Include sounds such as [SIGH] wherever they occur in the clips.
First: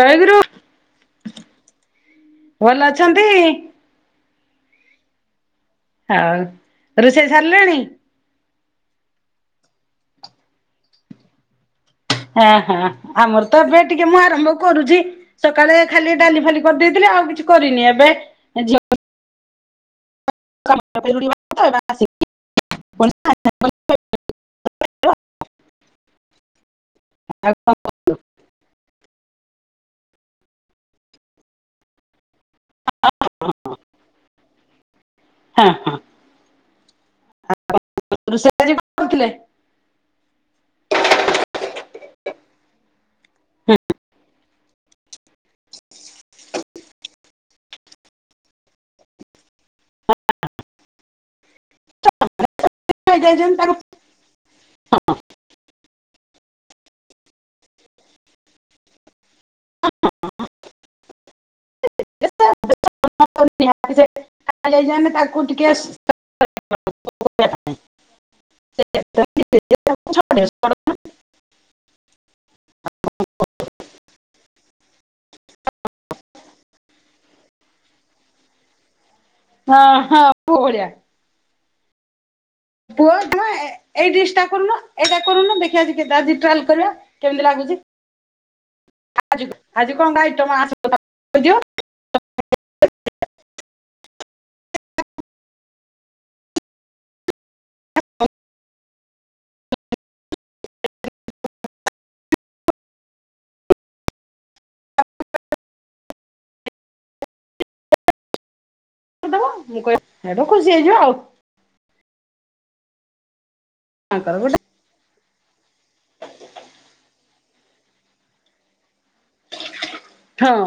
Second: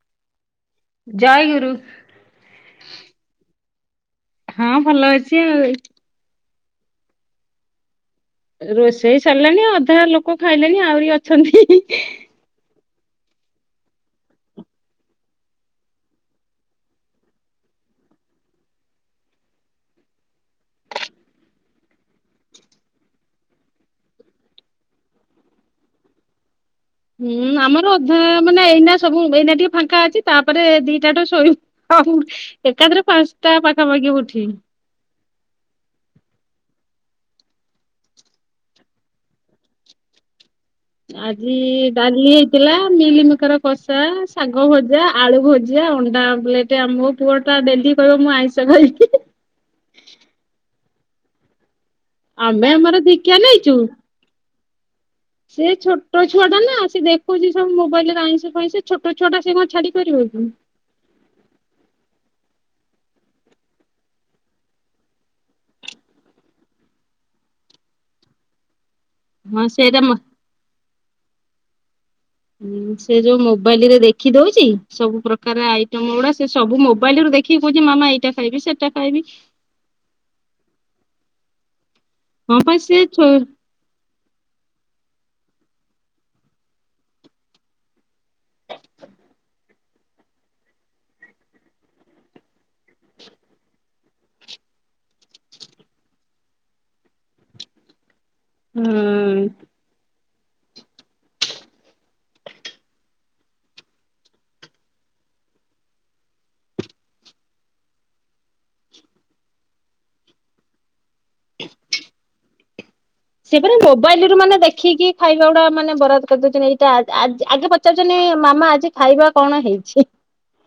ଟାଇଗିରୁ ଜୟ ଗୁରୁ। ଭଲ ଅଛନ୍ତି। ହଁ ଭଲ ଅଛି ଆଉ। ଆଉ ରୋଷେଇ ସାରିଲୁଣି। ରୋଷେଇ ସାରିଲାଣି ଅଧା ଲୋକ ଖାଇଲେଣି ଆହୁରି ଅଛନ୍ତି। ହଁ ହ ଆମର ତ ଏବେ ଟିକେ ମୁଁ ଆରମ୍ଭ କରୁଚି। ସକାଳେ ଖାଲି ଡାଲି ଫାଲି କରିଦେଇଥିଲି ଆଉ କିଛି କରିନି ଏବେ ଝିଅ [UNINTELLIGIBLE] [INAUDIBLE] ହୁଁ ଆମର ଅଧା ମାନେ ଏଇନା ସବୁ ଏଇନା ଟିକେ ଫାଙ୍କା ଅଛି ତାପରେ ଦିଟା ଟୁ ଶୋଇୁବ। ହଁ ଏକାଥରେ ପାଞ୍ଚଟା ପାଖାପାଖି ଉଠିବି। ହଁ ହଁ। ରଷେଇ ଆଜି କଣ କରୁଥିଲେ? ଆଜି ଡାଲି ହେଇଥିଲା ମିଲମିକର କଷା ଶାଗ ଭଜା ଆଳୁ ଭଜା ଅଣ୍ଡା ଆପ୍ଲେଟ ମୋ ପୁଅ ଟା ଡେଲି କହିବ ମୁଁ ଆଇଁଷ ଖାଇବି। ଆମେ ଆମର ଦିକ୍ଷା ତାକୁ ନେଇଚୁ। ସେ ଛୋଟ ଛୁଆ ଟା ନା ସେ ଦେଖୁଛି ସବୁ ମୋବାଇଲି ରେ ଆଇଁସ ଫାଇଁସ ଛୋଟ ଛୁଆଟା ସେ କଣ ଛାଡି ପାରିବ କି? [INAUDIBLE] [UNINTELLIGIBLE] ହଁ ସେଇଟା ମ [UNINTELLIGIBLE] ହୁଁ ସେ ଯୋଉ ମୋବାଇଲ ରେ ଦେଖି ଦଉଛି ସବୁ ପ୍ରକାର ଆଇଟମ ଗୁଡା ସେ ସବୁ ମୋବାଇଲରୁ ଦେଖି କି କଉଁଚି ମାମା ଏଇଟା ଖାଇବି ସେଇଟା ଖାଇବି। ହଁ ହଁ ପୁଅ ଭଳିଆ। ହଁ ପା ସେ ପୁଅ ଛୋ ଝଏ। ଏଇ ଡିଶିଟା କରୁନୁ ଏଇଟା କରୁନୁ ଦେଖିଆ ଆଜି ଟ୍ରାଲ କରିବା କେମିତି ଲାଗୁଚି। ଆଜି କଣ ଖାଇଛ ମା [UNINTELLIGIBLE] ହୁଁ। ଦବ ମୁଁ କଇଲି ହେଠ ଖୁସି ହେଇଯିବ ଆଉ। ସେ ପରା ମୋବାଇଲି ତାଙ୍କର ରୁ ଗୋଟେ ମାନେ ଦେ ଦେଖିକି ଖାଇବା ଗୁଡା ମାନେ ବରବାଦ କରିଦଉଚନ୍ତି ଏଇଟା ଆ ଆଗେ ପଚାରୁଛନ୍ତି ମାମା ଆଜି ଖାଇବା କଣ ହେଇଛି। ହଁ।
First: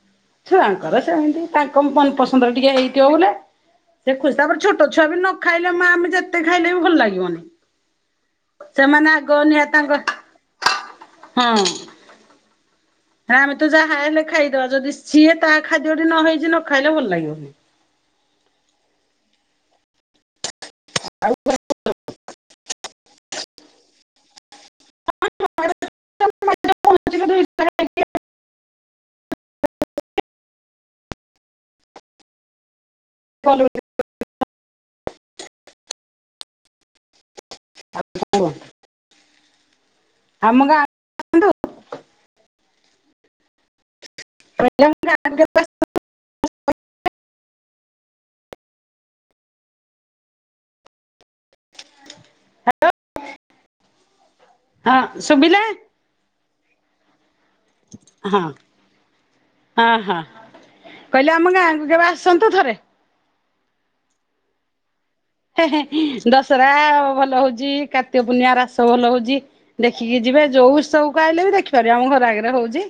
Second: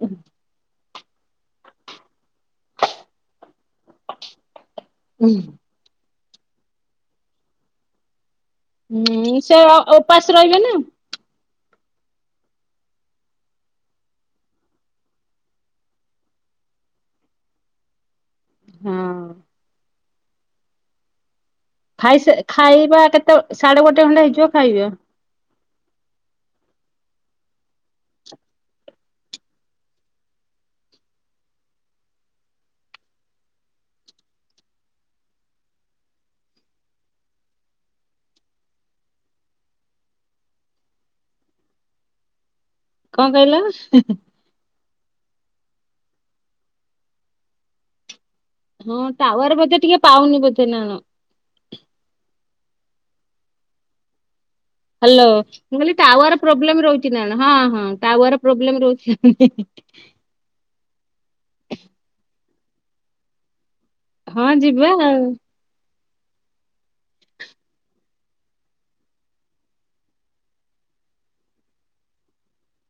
ହ ଛୁଆଙ୍କର ସେମିତି ତାଙ୍କ ମନ ପସ ମଟନ୍‌ଟିକେ ହେଇଥିବ ବୋଲେ ସେ ଖୁସି ତାପରେ ଛୋଟ ଛୁଆ ବି ନ ଖାଇ ଏ ମା ଆମେ ଯେତେ ଖାଇଲେ ବି ଭଲ ଲାଗିବନି। ସେମାନେ ଆଗ ହୁଁ ସେ ନିହାତୀ ଉପାସ ରହିବେ ନା ତାଙ୍କ ହଁ। ନା ଆମେ ତ ଯାହା ହେଲେ ବି ଖାଇଦବା ଯଦି ସିଏ ତାହା ଖାଦ୍ୟ ଟି ନ ହେଇଛି ନ ଖାଇଲେ ଭଲ ଲାଗିବ। ହଁ। ଆଉ [INAUDIBLE] ଖାଇ ଶା ଖାଇବା କେତେ ସାଢ଼େ ଗୋଟେ ଖଣ୍ଡେ ହେଇଯିବ ଖାଇବା। କଲ୍ [INAUDIBLE] ଆ [INAUDIBLE] ଆମ ଗାଁ। କଣ କହିଲେ? [UNINTELLIGIBLE] ହଁ ଟାୱାର ବୋଧେ ଟିକେ ପାଉନି ବୋଧେ ନାଣ। ହ୍ୟା [INAUDIBLE] ଲୋ। ହ୍ୟାଲୋ। ମୁଁ କହିଲି ଟାୱାର ପ୍ରୋବ୍ଲେମ ରହୁଛି ନା ହଁ ହଁ। ହଁ ଟାୱାର ପ୍ରୋବ୍ଲେମ ରହୁଛି। ହଁ [UNINTELLIGIBLE] ହଁ କହିଲେ ଆମ ଗାଁକୁ କେବେ ଆସନ୍ତୁ ଥରେ। ହଁ ଯିବା ଆଉ। ହେଁ ହେଁ ଦଶହରା ଭଲ ହଉଛି, କାର୍ତିକ ପୂର୍ଣ୍ଣିମା ରାସ ଭଲ ହଉଛି। ଦେଖିକି ଯିବେ। ଯୋଉ ଉତ୍ସବକୁ ଆଇଲେ ବି ଦେଖିପାରିବେ। ଆମ ଘର ଆଗରେ ହଉଛି।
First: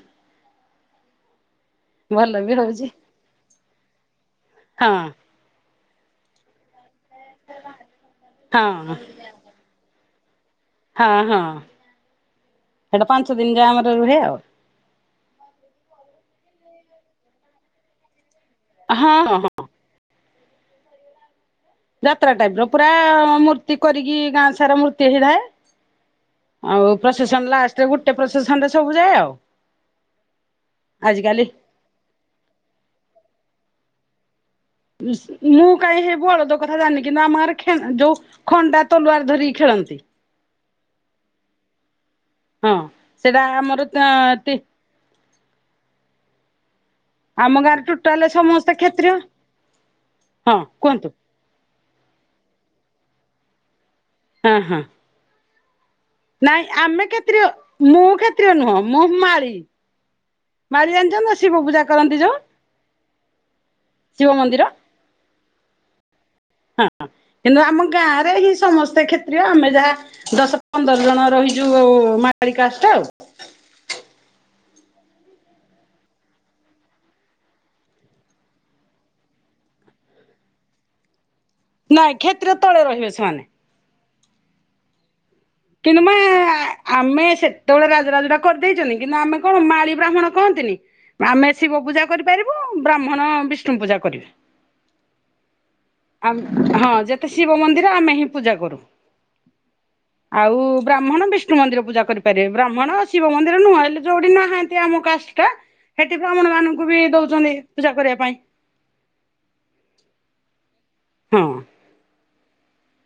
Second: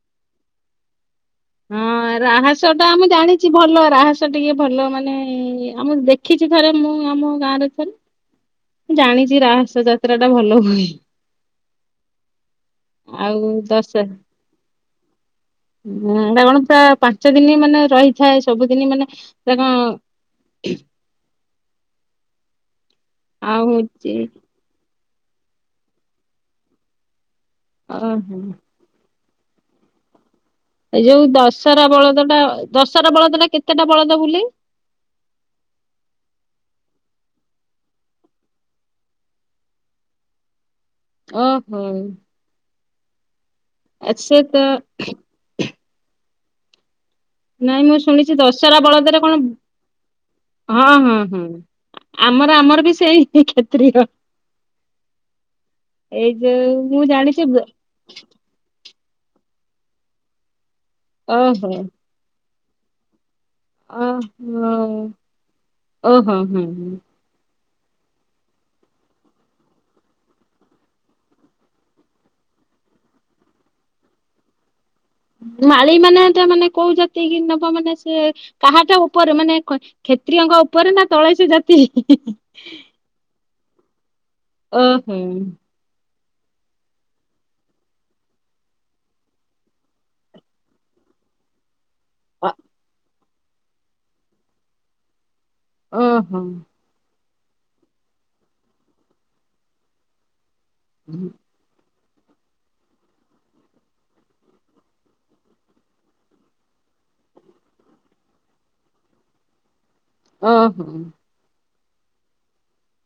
ହଁ ଭଲ ବି ରାହସ ଟା ହଉଛି। ଆମେ ଜାଣିଛି ଭଲ। ରାହସ ଟିକେ ଭଲ ହଁ ମାନେ ଇ ଇ ଆମ ଦେଖିଛି ଥରେ ମୁଁ ଆମ ଗାଁରେ ହଁ ଥରେ ଜାଣିଛି। ଚି ରାହସ ଯାତ୍ରା ଟା ଭଲ ହୁଏ। ହଁ ହଁ ସେଇଟା ପାଞ୍ଚ ଆଉ ଦିନ ଯାଏ ଆମର ରୁହେ ଆଉ। ହୁଁ ଏଇଟା ଗଣତା ପାଞ୍ଚ ଦିନ ମାନେ ରହିଥାଏ ସବୁଦିନ ମାନେ ହଁ ହଁ ତା ହଁ କଣ [UNINTELLIGIBLE] ଯାତ୍ରା ଟାଇପ୍ ର ପୁରା ଆଉ ମୂର୍ତ୍ତି ହଉଛି କରିକି ଗାଁ ସାରା ମୂର୍ତ୍ତି ହେଇଥାଏ। ଆଉ ପ୍ରସେସନ ଲାଷ୍ଟରେ ଗୋଟେ ଓହୋ। ପ୍ରସେସନରେ ସବୁ ଯାଏ ଆଉ। ଏ ଯୋଉ ଆଜିକାଲି ଦଶହରା ବଳଦ ଟା ଦଶହରା ବଳଦ ଟା କେତେଟା ବଳଦ ବୁଲେ? ଉଁ ମୁଁ କାଇହେଁ ବଳଦ କଥା ଜାଣିନି କିନ୍ତୁ ଆମ ଗାଁରେ ଖେନ୍ ଯୋଉ ଖଣ୍ଡା ତଲୁଆର ଧରିକି ଖେଳନ୍ତି। ଓହୋ। ହଁ। ସେଇଟା ଆମର ଆଛା ତି ତ ଆମ ଗାଁରେ ନାଇଁ ମୁଁ ଟୋଟାଲ ଶୁଣିଛି ସମସ୍ତେ ଦଶହରା କ୍ଷତ୍ରୀୟ ବଳଦରେ କଣ ହଁ ହଁ ହଁ। ଆମର ଆମର ବି ସେଇ ହିଂ କ୍ଷତ୍ରୀୟ। ହଁ ହଁ। ନାଇଁ ଯୋଉ ମୁଁ ଆମେ ଜାଣିଛି କ୍ଷେତ୍ରୀୟ। ମୁଁ କ୍ଷେତ୍ରୀୟ ନୁହଁ ମୁଁ ମାଳି ମାଳି ଜାଣି ଯୋ ମୋ ଶିବ ଓହୋ ପୂଜା କରନ୍ତି ଯୋ। ଓ ହୋ ଓହୋ ହୋଁ ହଁ ହୁଁ। କିନ୍ତୁ ଆମ ଗାଁ ରେ ହିଁ ସମସ୍ତେ କ୍ଷେତ୍ରୀୟ ଆମେ ଯାହା ଦଶ ପନ୍ଦର୍ ଜଣ ରହିଚୁ ଉ ମାାଳି କାଷ୍ଟା ଆଉ ମାଳି ମାନେ ଟା ମାନେ କୋଉ ଜାତି କି ନବ ମାନେ ସେ କାହା ଟା ଉପରେ ଖମାନେ ଖ କ୍ଷେତ୍ରୀୟଙ୍କ ଉପରେ ନା ତଳେସେ ଜା ନାଇଁ କ୍ଷେତ୍ର ତଳେ ରହିବେ ସେମାନେ। ଓ ହୁଁ। କିନ୍ତୁ ମା ଆମେ ସେତବେଳେ ରାଜ୍ ରାଜୁଡ଼ା କରି ଦେଇଚନ୍ତି କିନ୍ତୁ ଆମେ କଣ ମାଳି ବ୍ରାହ୍ମଣ କହନ୍ତିନି। ଆମେ ଶିବ ପୂଜା କରିପାରିବୁ। ବ୍ରାହ୍ମଣ ବିଷ୍ଣୁ ପୂଜା କରିବେ। ଆମ୍ ଓହୋ ହଁ ଯେତେ ଶିବ ମନ୍ଦିର ଆମେ ହିଁ ପୂଜା କରୁ। ଆଉ ବ୍ରାହ୍ମଣ ବିଷ୍ ବିଷ୍ଣୁ ମନ୍ଦିର ପୁଜା କରିପାରିବେ। ବ୍ରାହ୍ମଣ ଶିବ ମନ୍ଦିର ନୁହଁ ହେଲେ ଯୋଠି ନାହାନ୍ତି ଆମ କାଷ୍ଟଟା ସେଠି ବ୍ରାହ୍ମୁଣ ମାନଙ୍କୁ ବି ଦଉଚନ୍ତି ପୂଜା କରିବା ପାଇଁ। ଓହୋ। ହଁ।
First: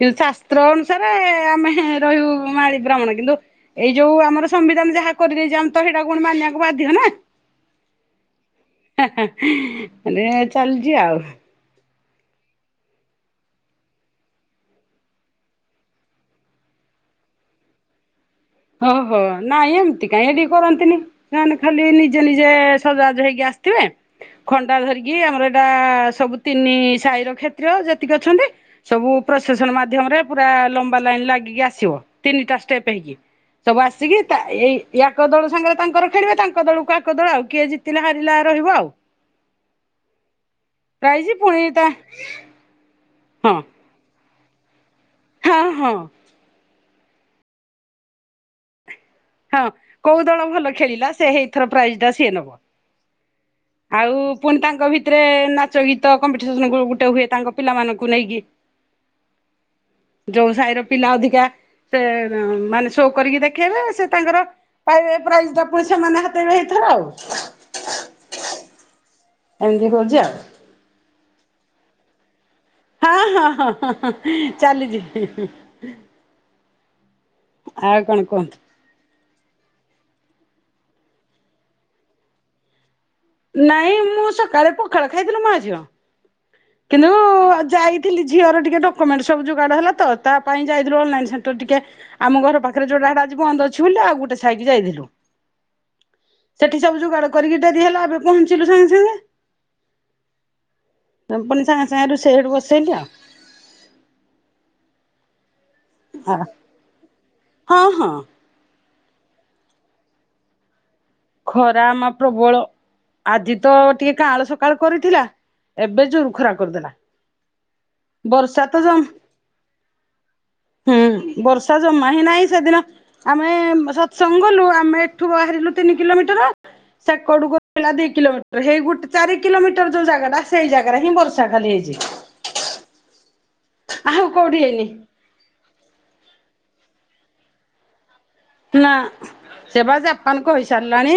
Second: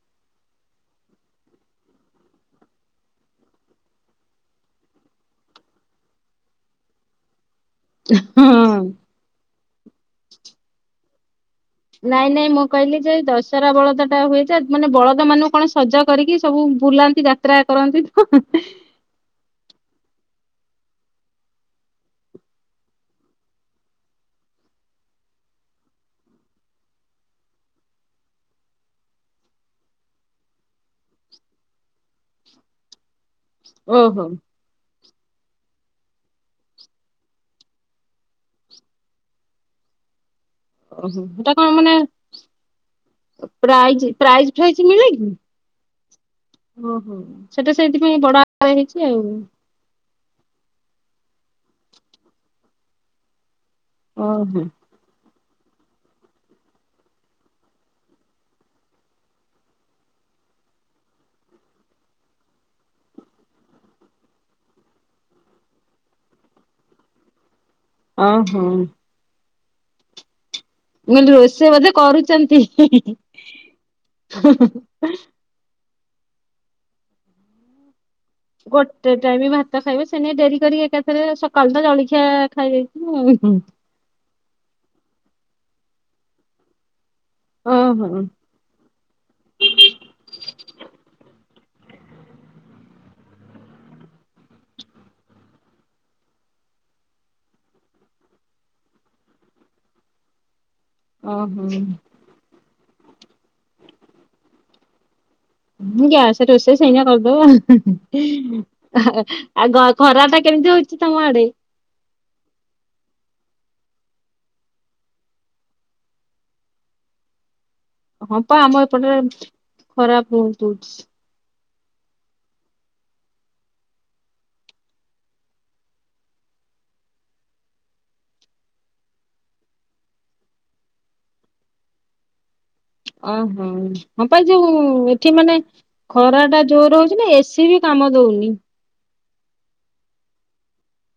କିନ୍ତୁ ଶାସ୍ତ୍ର ଅନୁସାରେ ଆମେ ରହିବୁ ମାଳି ବ୍ରାହ୍ମଣ କିନ୍ତୁ ଏଇ ଯୋଉ ଆମର ସମ୍ବିଧାନ ଯାହା କରିଦେଇଛି ଆମ୍ ତ ସେଇଟା ପୁଣି ମାନିବାକୁ ବାଧ୍ୟ ନାଁ [UNINTELLIGIBLE] ହଁ। ହା ହା ମାନେ ଚାଲ୍ଚି ଆଉ ନାଇଁ ନାଇଁ ମୁଁ କହିଲି ଯେ ଦଶହରା ବଳଦ ଟା ହୁଏ। ଯେ ମାନେ ବଳଦ ମାନଙ୍କୁ କଣ ସଜା କରିକି ସବୁ ବୁଲା ଯାତ୍ରା କରନ୍ତି ତ। ଓହୋ, ନାଇଁ ଏମ୍ତି କାଇଁ ଏଠି କରନ୍ତିନି। ଏମାନେ ଖାଲି ନିଜେ ନିଜେ ସଜ ବାଜ ହେଇକି ଆସିଥିବେ ଖଣ୍ଡା ଧରିକି ଆମର ଏଇଟା ସବୁ ତିନି ସାହିର କ୍ଷେତ୍ରୀୟ ଯେତିକି ଅଛନ୍ତି। ସବୁ ପ୍ରୋସେସନ୍ ମାଧ୍ୟମରେ ପୁରା ଲମ୍ବା ଲାଇନ ଲାଗିକି ଆସିବ। ତିନିଟା ଷ୍ଟେପ୍ ହେଇକି। ସବୁ ଆସିକି ଓହୋ ତା ଏଇ ୟାକ ଏକ ଦଳ ସାଙ୍ଗରେ ତାଙ୍କର ଖେଳିବେ। ତାଙ୍କ ଦଳକୁ ଆକ ଦଳ ଆଉ। କିଏ ଜିତିଲେ ହାରିଲା ରହିବ ଆଉ। ଓହୋ। ପ୍ରାଇଜ ହେଟା ପୁଣି କଣ ତା ମାନେଁ ହଁ ପ୍ରାଇଜ୍ ପ୍ରାଇଜ୍ ଫାଇଜ୍ ମିଳେ କିି? ହଁ, ହଁ। ଓହୋ, ସେଟା ସେଇଥିପାଇଁ ବଡ ଆକାରେ ହେଇଛି ଆଉ। ହଁ, କୋଉ ଦଳ ଭଲ ଖେଳିଲା ସେ ହେଇଥର ପ୍ରାଇଜ୍ ଟା ସିଏ ନବ। ଆଉ ପୁଣି ଓହୋ ତାଙ୍କ ଭିତରେ ନାଚ ଗୀତ କମ୍ପିଟିସନ ଗୁ ଗୁଟେ ହୁଏ ତାଙ୍କ ପିଲାମାନଙ୍କୁ ନେଇକି। ଯୋଉ ସାହି ର ପିଲା ଅଧିକା ସେ ର ମାନେ ସୋ କରିକି ଦେଖେଇବେ ସେ ତାଙ୍କର ପାଇବେ ପ୍ରାଇଜ୍ ଟା ପୁଣି ସେମାନେ ହାତେଇବେ ହେଇଥର ଆଉ ଅଁ, ହଁ। ଏମତି ହଉଚି ଆଉ। ମେନ ରୋଲ ସେ ବୋଧେ କରୁଚନ୍ତି? ହଁ ହଁ ହଁ ହଁଁ ହଁ, ଚାଲି ଯିବି। ଆଉ କଣ କୁହନ୍ତୁ? ଗୋଟେ ଟାଇମି ଭାତ ଖାଇବେ ସେଇ ନାଗି ଡେରି କରିକି ଏକାଥରେ ସକାଳୁ ତ ଜଳିଖିଆ ଖାଇଦେଇଥିନୁ। ନାଇଁ ମୁଁ ସକାଳେ ପଖାଳ ଖାଇଥିଲୁ ମା, ଝିଅ। କିନ୍ତୁ ଆଉ ଯାଇଥିଲି ଝିଅର ଟିକେ ଡକୋମେଣ୍ଟ ସବୁ ଯୋଗାଡେ ହେଲା ତ। ତା ପାଇଁ ଯାଇଥିଲୁ ଅନଲାଇନ ସେଣ୍ଟର ଟିକେ ଆମ ଘର ପାଖରେ ଯୋଉଟା ହେଟା ଆଜି ବନ୍ଦ ଅଛି ବୋଲି, ଆଉ ଗୋଟେ ସାଇକି ଯାଇଥିଲୁ। ସେଠି ସବୁ ଯୁଗାଡ କରିକି ଡରି ହେଲା। ଏବେ ପହଞ୍ଚିଲୁ ସାଙ୍ଗେ ସାଙ୍ଗେ। ତାପରେ ଫୁଣି ଓହୋ ସାଙ୍ଗେ ସାଙ୍ଗେ ରୁଷେଇ ହେଠୁ ବସେଇଲି ଆଉ। ହୁଁ, ଆଉ ଗ୍ୟାସେ ରୋଷେଇ ସେଇନା କରିଦେବ ହଁ ହଁ ଆଉ। ହାଆ ଆ ଗ ଖରା ଟା କେମ୍ତି ହଉଚି ତମ ଆଡେ? ଖରା ଆମ ପ୍ରବଳ ଆଜି ତ ଟିକେ କାଆଁଳ ସକାଳୁ କରିଥିଲା। ଏବେ ଜୁରୁଖରା କରିଦେଲା। ହଁ ପା, ବର୍ଷା ଆମ ତ ଜମ ଏପଟେ ଖରା ବୋହୁତୁ ହଉଛି। ହୁଁ ବର୍ଷା ଜମା ହିଁ ନାହିଁ। ସେଦିନ ଆମେ ସତ୍ସଙ୍ଗ ଗଲୁ। ଆମେ ଏଠୁ ବାହାରିଲୁ ତିନି କିଲୋମିଟର ସେକଡକୁ ହେଲା ଦି କିଲୋମିଟର। ହେଇ ଗୋଟେ ଚାରି କିଲୋମିଟର ଯୋଉ ଜାଗାଟା ସେଇ ଜାଗାରେ ହିଁ ବର୍ଷା ଖାଲି ହେଇଚି। ଅଁ ହଁ, ହଁ ଆଉ ପା କୋଉଠି ଯୋଉ ହେଇନି। ଏଠି ମାନେ ଖରାଟା ଜୋର ହଉଛି ନା ଏସି ବି କାମ ଦଉନି। ନା ସେ ପା ଜାପାନ କହିସାରିଲାଣି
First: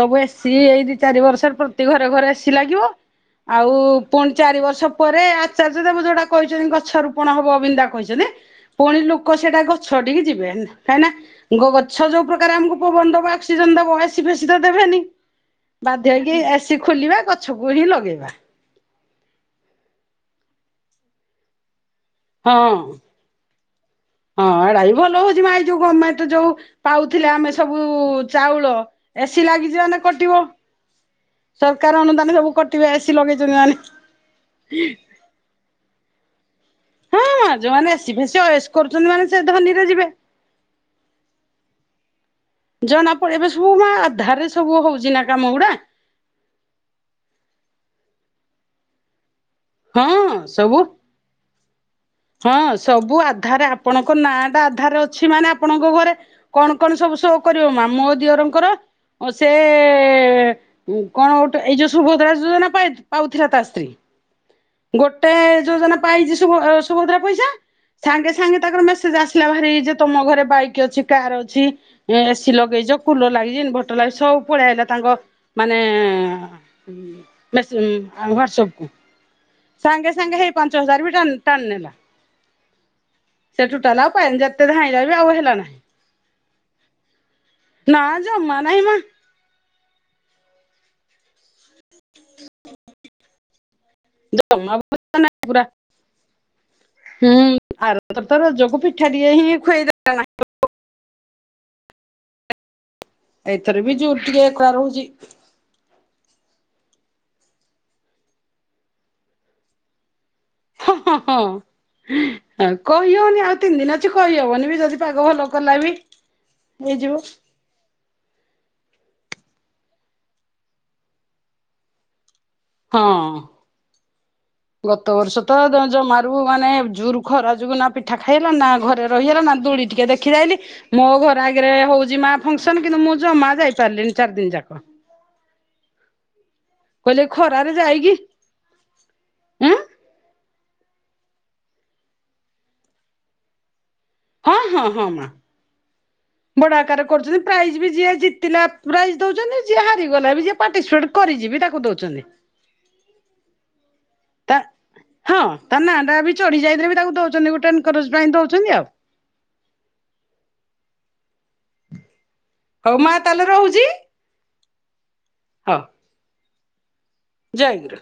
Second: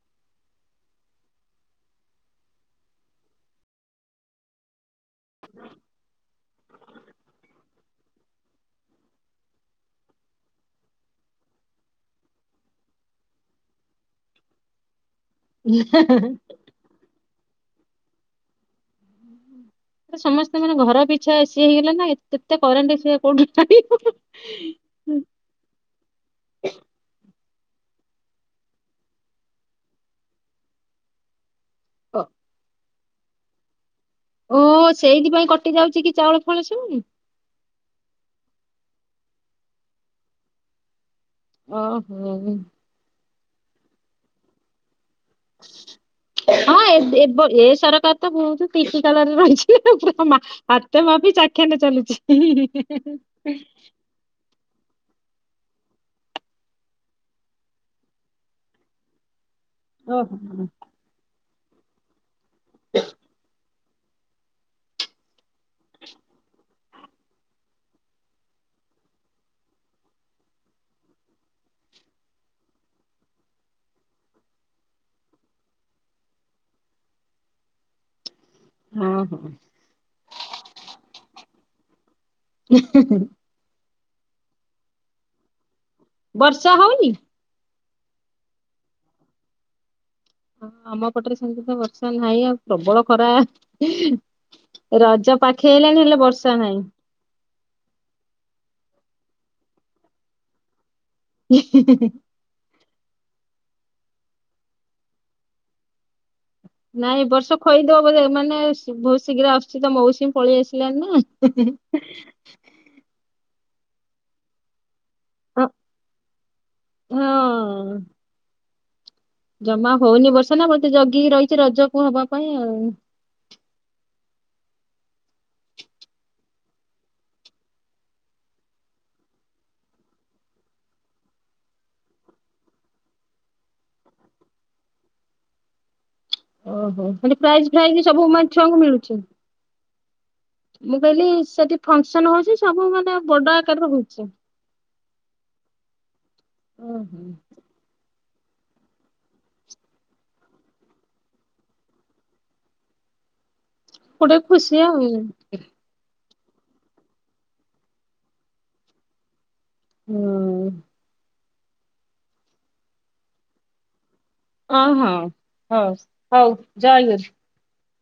ସବୁ ଏସିି ଏଇ ଦି ଚାରି ବର୍ଷରେ ପ୍ରତି ଘରେ ଘରେ ଏସି ଲାଗିବ। ଆଉ ପୁଣି ଚାରି ବର୍ଷ ପରେ ଆଚାର୍ଯ୍ୟ ଦେବ ଯୋଉଟା କହିଛନ୍ତି ଗଛ ରୋପଣ ହବ ବିନ୍ଦା କହିଛନ୍ତି ପୁଣି ଲୋକ ସେଇଟା ଗଛ ଠିକି ଯିବେ। କାହିଁକି ନା ଗଛ ଯେଉଁ ପ୍ରକାର ଆମକୁ ପବନ ଦେବ ଅକ୍ସିଜେନ ଦେବ ଏସି ଫେସି ତ ଦେବେନି। ବାଧ୍ୟହେଇକି ଏସିି ଖୋଲିବା, ଗଛକୁ ହିଁ ଲଗେଇବା। ସମସ୍ତେ ମାନେ ଘର ପିଛା ଏସି ହେଇଗଲା ନା ଏତେ ହଁ। କରେଣ୍ଟ ସେ କୋଉଠି ଆଣିବ? ହଁ ଏଟା ବି ଭଲ ହଉଛି ଭାଇ ଯୋଉ ଗମେଣ୍ଟ ଯୋଉ ପାଉଥିଲେ ଆମେ ସବୁ ଉ ଚାଉଳ ଏସିି ଲାଗିଛି ମାନେ କଟିବ। ସରକାର ଅନୁଦାନ ସବୁ କଟିବେ ଏସି ଲଗେଇଛନ୍ତି ମାନେ। ଓ ହିଁ ସେଇଥିପାଇଁ କଟି ଯାଉଛି କି ଚାଉଳ ଫାଉଳ ସବୁ। ହଁ ଯୋଉମାନେ ଏସି ଫେସୀ ଅୟସ କରୁଛନ୍ତି ମାନେ ସେ ଧନୀରେ ଯିବେ। ଓହୋ। ଜଣା ପଡେ ଏବେ ସବୁ ମା ଆଧାରରେ ସବୁ ହଉଚି ନା କାମ ଗୁଡା। ହଁ ଏ ବ ଏ ସରକାର ତ ବହୁ କ୍ରିଟିକାଲ ରେ ରହିଛି। ହି ହି ହଁ ପୁରା ମା ସବୁ ହାତ ମାପି ଚାଖଣ୍ଡେ ଚାଲୁଚି ହି ହଁ ସବୁ ହି। ଆଧାରରେ ଆପଣଙ୍କ ନାଁ ଟା ଆଧାରରେ ଅଛି ମାନେ ଆପଣଙ୍କ ଘରେ କଣ କଣ ସବୁ ସୋ କରିବ ମା ମୋ ଦିଅରଙ୍କର ଓ ସେ ଓହୋ ଏ କଣ ଗୋଟେ ଏଇ ଯୋଉ ସୁୁଭଦ୍ରା ଯୋଜନା ପାଉଥିଲା ତା ସ୍ତ୍ରୀ। ଗୋଟେ ଯୋଜନା ପାଇଚି ସୁଭଦ୍ରା ପଇସା ସାଙ୍ଗେ ସାଙ୍ଗେ ତାଙ୍କର ମେସେଜ ଆସିଲା ଭାରି ଯେ ତମ ଘରେ ବାଇକ ଅଛି କାର ଅଛି। ଏସି ଲଗେଇଜ କୁଲର ଲାଗିଚି ଇନଭର୍ଟର ଲାଗଜି ସବୁ ପଳେଇଆଇଲା ହେଲା ତାଙ୍କ ମାନେ ଏଁ ମେସେ ହ୍ୱାଟସପକୁ। ହଁ ହଁ। ସାଙ୍ଗେ ସାଙ୍ଗେ ହେଇ ପାଞ୍ଚ ହଜାର ବି ଟାଣି ଟାଣି ନେଲା। ଇଁ ହିଁ ହିଁ। ସେ ଟୁଟାଲା ଆଉ ପାଇନି ଯେତେ ଧାଇଁଲା ବି ଆଉ ହେଲା ନାହିଁ। ବର୍ଷା ହଉନି? ନା ଯମା ନାହିଁ ମା। ହଁ ଆମ ପଟରେ ସେମିତି ତ ବର୍ଷା ନାହିଁ ଆଉ ପ୍ରବଳ ଖରା। ଜମା ରଜ ନାହିଁ ପୁରା ପାଖେଇ ଆଇଲାଣି ହେଲେ ବର୍ଷା ନାହିଁ। ହୁଁ ଆର ତର ତ ରଜକୁ ପିଠାଟିଏ ହିଁ ଖୁଆଇଦେଲାନାହିଁ। ହୁଁ ହୁଁ। ଏଇଥର ବି [UNINTELLIGIBLE] ଏ ଖରା ରହୁଚି। ନାଇଁ ଏବର୍ଷ ଖୋଇଦବ ବୋଧେ ମାନେ ବହୁତ ଶୀଘ୍ର ଆସୁଛି ତ ମଉସୁମି। ପଳେଇ ଆସିଲାଣିନା। ହ କହିହଉନି ଆଉ ତିନି ଦିନ ଅଛି କହିହବନି ଯଦି ପାଗ ଭଲ ହଁ। କଲା ବି ହେଇଯିବ। ହଁ ଜମା ହଉନି ବର୍ଷା ନା ବତେ ଜଗିକି ରହିଛି ରଜକୁ ହବା ପାଇଁ ଆଉ ହଁ। ଗତ ବର୍ଷ ତ ଜମାରୁ ମାନେ ଜୁରୁ ଖରା ଯୋଗୁ ନା ପିଠା ଖାଇଲା ନା ଘରେ ରହିଗଲା ନା ଦୋଳି ଟିକେ ଦେଖ ଦେଖିଦାଇଲି ମୋ ଘର ଆଗରେ ହଉଯି ମା ଫଙ୍କସନ କିନ୍ତୁ ମୁଁ ଯମା ଯାଇ ପାରିଲିନି ଚାରି ଦିନ ଯାକ। ଓହୋ କହିଲେ ହେଠି ଖରାରେ ପ୍ରାଇଜ ଫାଇଜ ଯାଇକି ସବୁ ମ ଛୁଆଙ୍କୁ ମିଳୁଚି। ଉଁ ମୁଁ କହିଲି ସେଠି ଫଙ୍କସନ ହଉଛି ସବୁ ମାନେ ବଡ ଆକାରରେ ହଉଛି। ହଁ ହଁ ହଁ ମା। ବଡ ଆକାର ଓହୋ କରୁଛନ୍ତି ପ୍ରାଇଜ ବି ଯିଏ ଜିତିଲା ପ୍ରାଇଜ ଦଉଛନ୍ତି ଯିଏ ହାରିଗଲା ବି ଯ ପାର୍ଟିସିପେଟ କରିଯି ତାକୁ ଦଉଚନ୍ତି। [INAUDIBLE] ଗୋଟେ ତା ଖୁସି ଆଉ। ହଁ ତା ନା ବି ଚଢି ଯାଇଥିଲେ ବି ତାଙ୍କୁ ଦଉଛନ୍ତି ଗୋଟେ ଏନକାରେଜ ପାଇଁ ଦଉଚନ୍ତି ଆଉ। ହୁଁ ଉଁ। ହଉ ମା ତାହେଲେ ରହୁଯି ଇ। ଅ ହଁ ହଉ ହଉ ଜୟ ଗୁ ଜୟଗୁରୁ।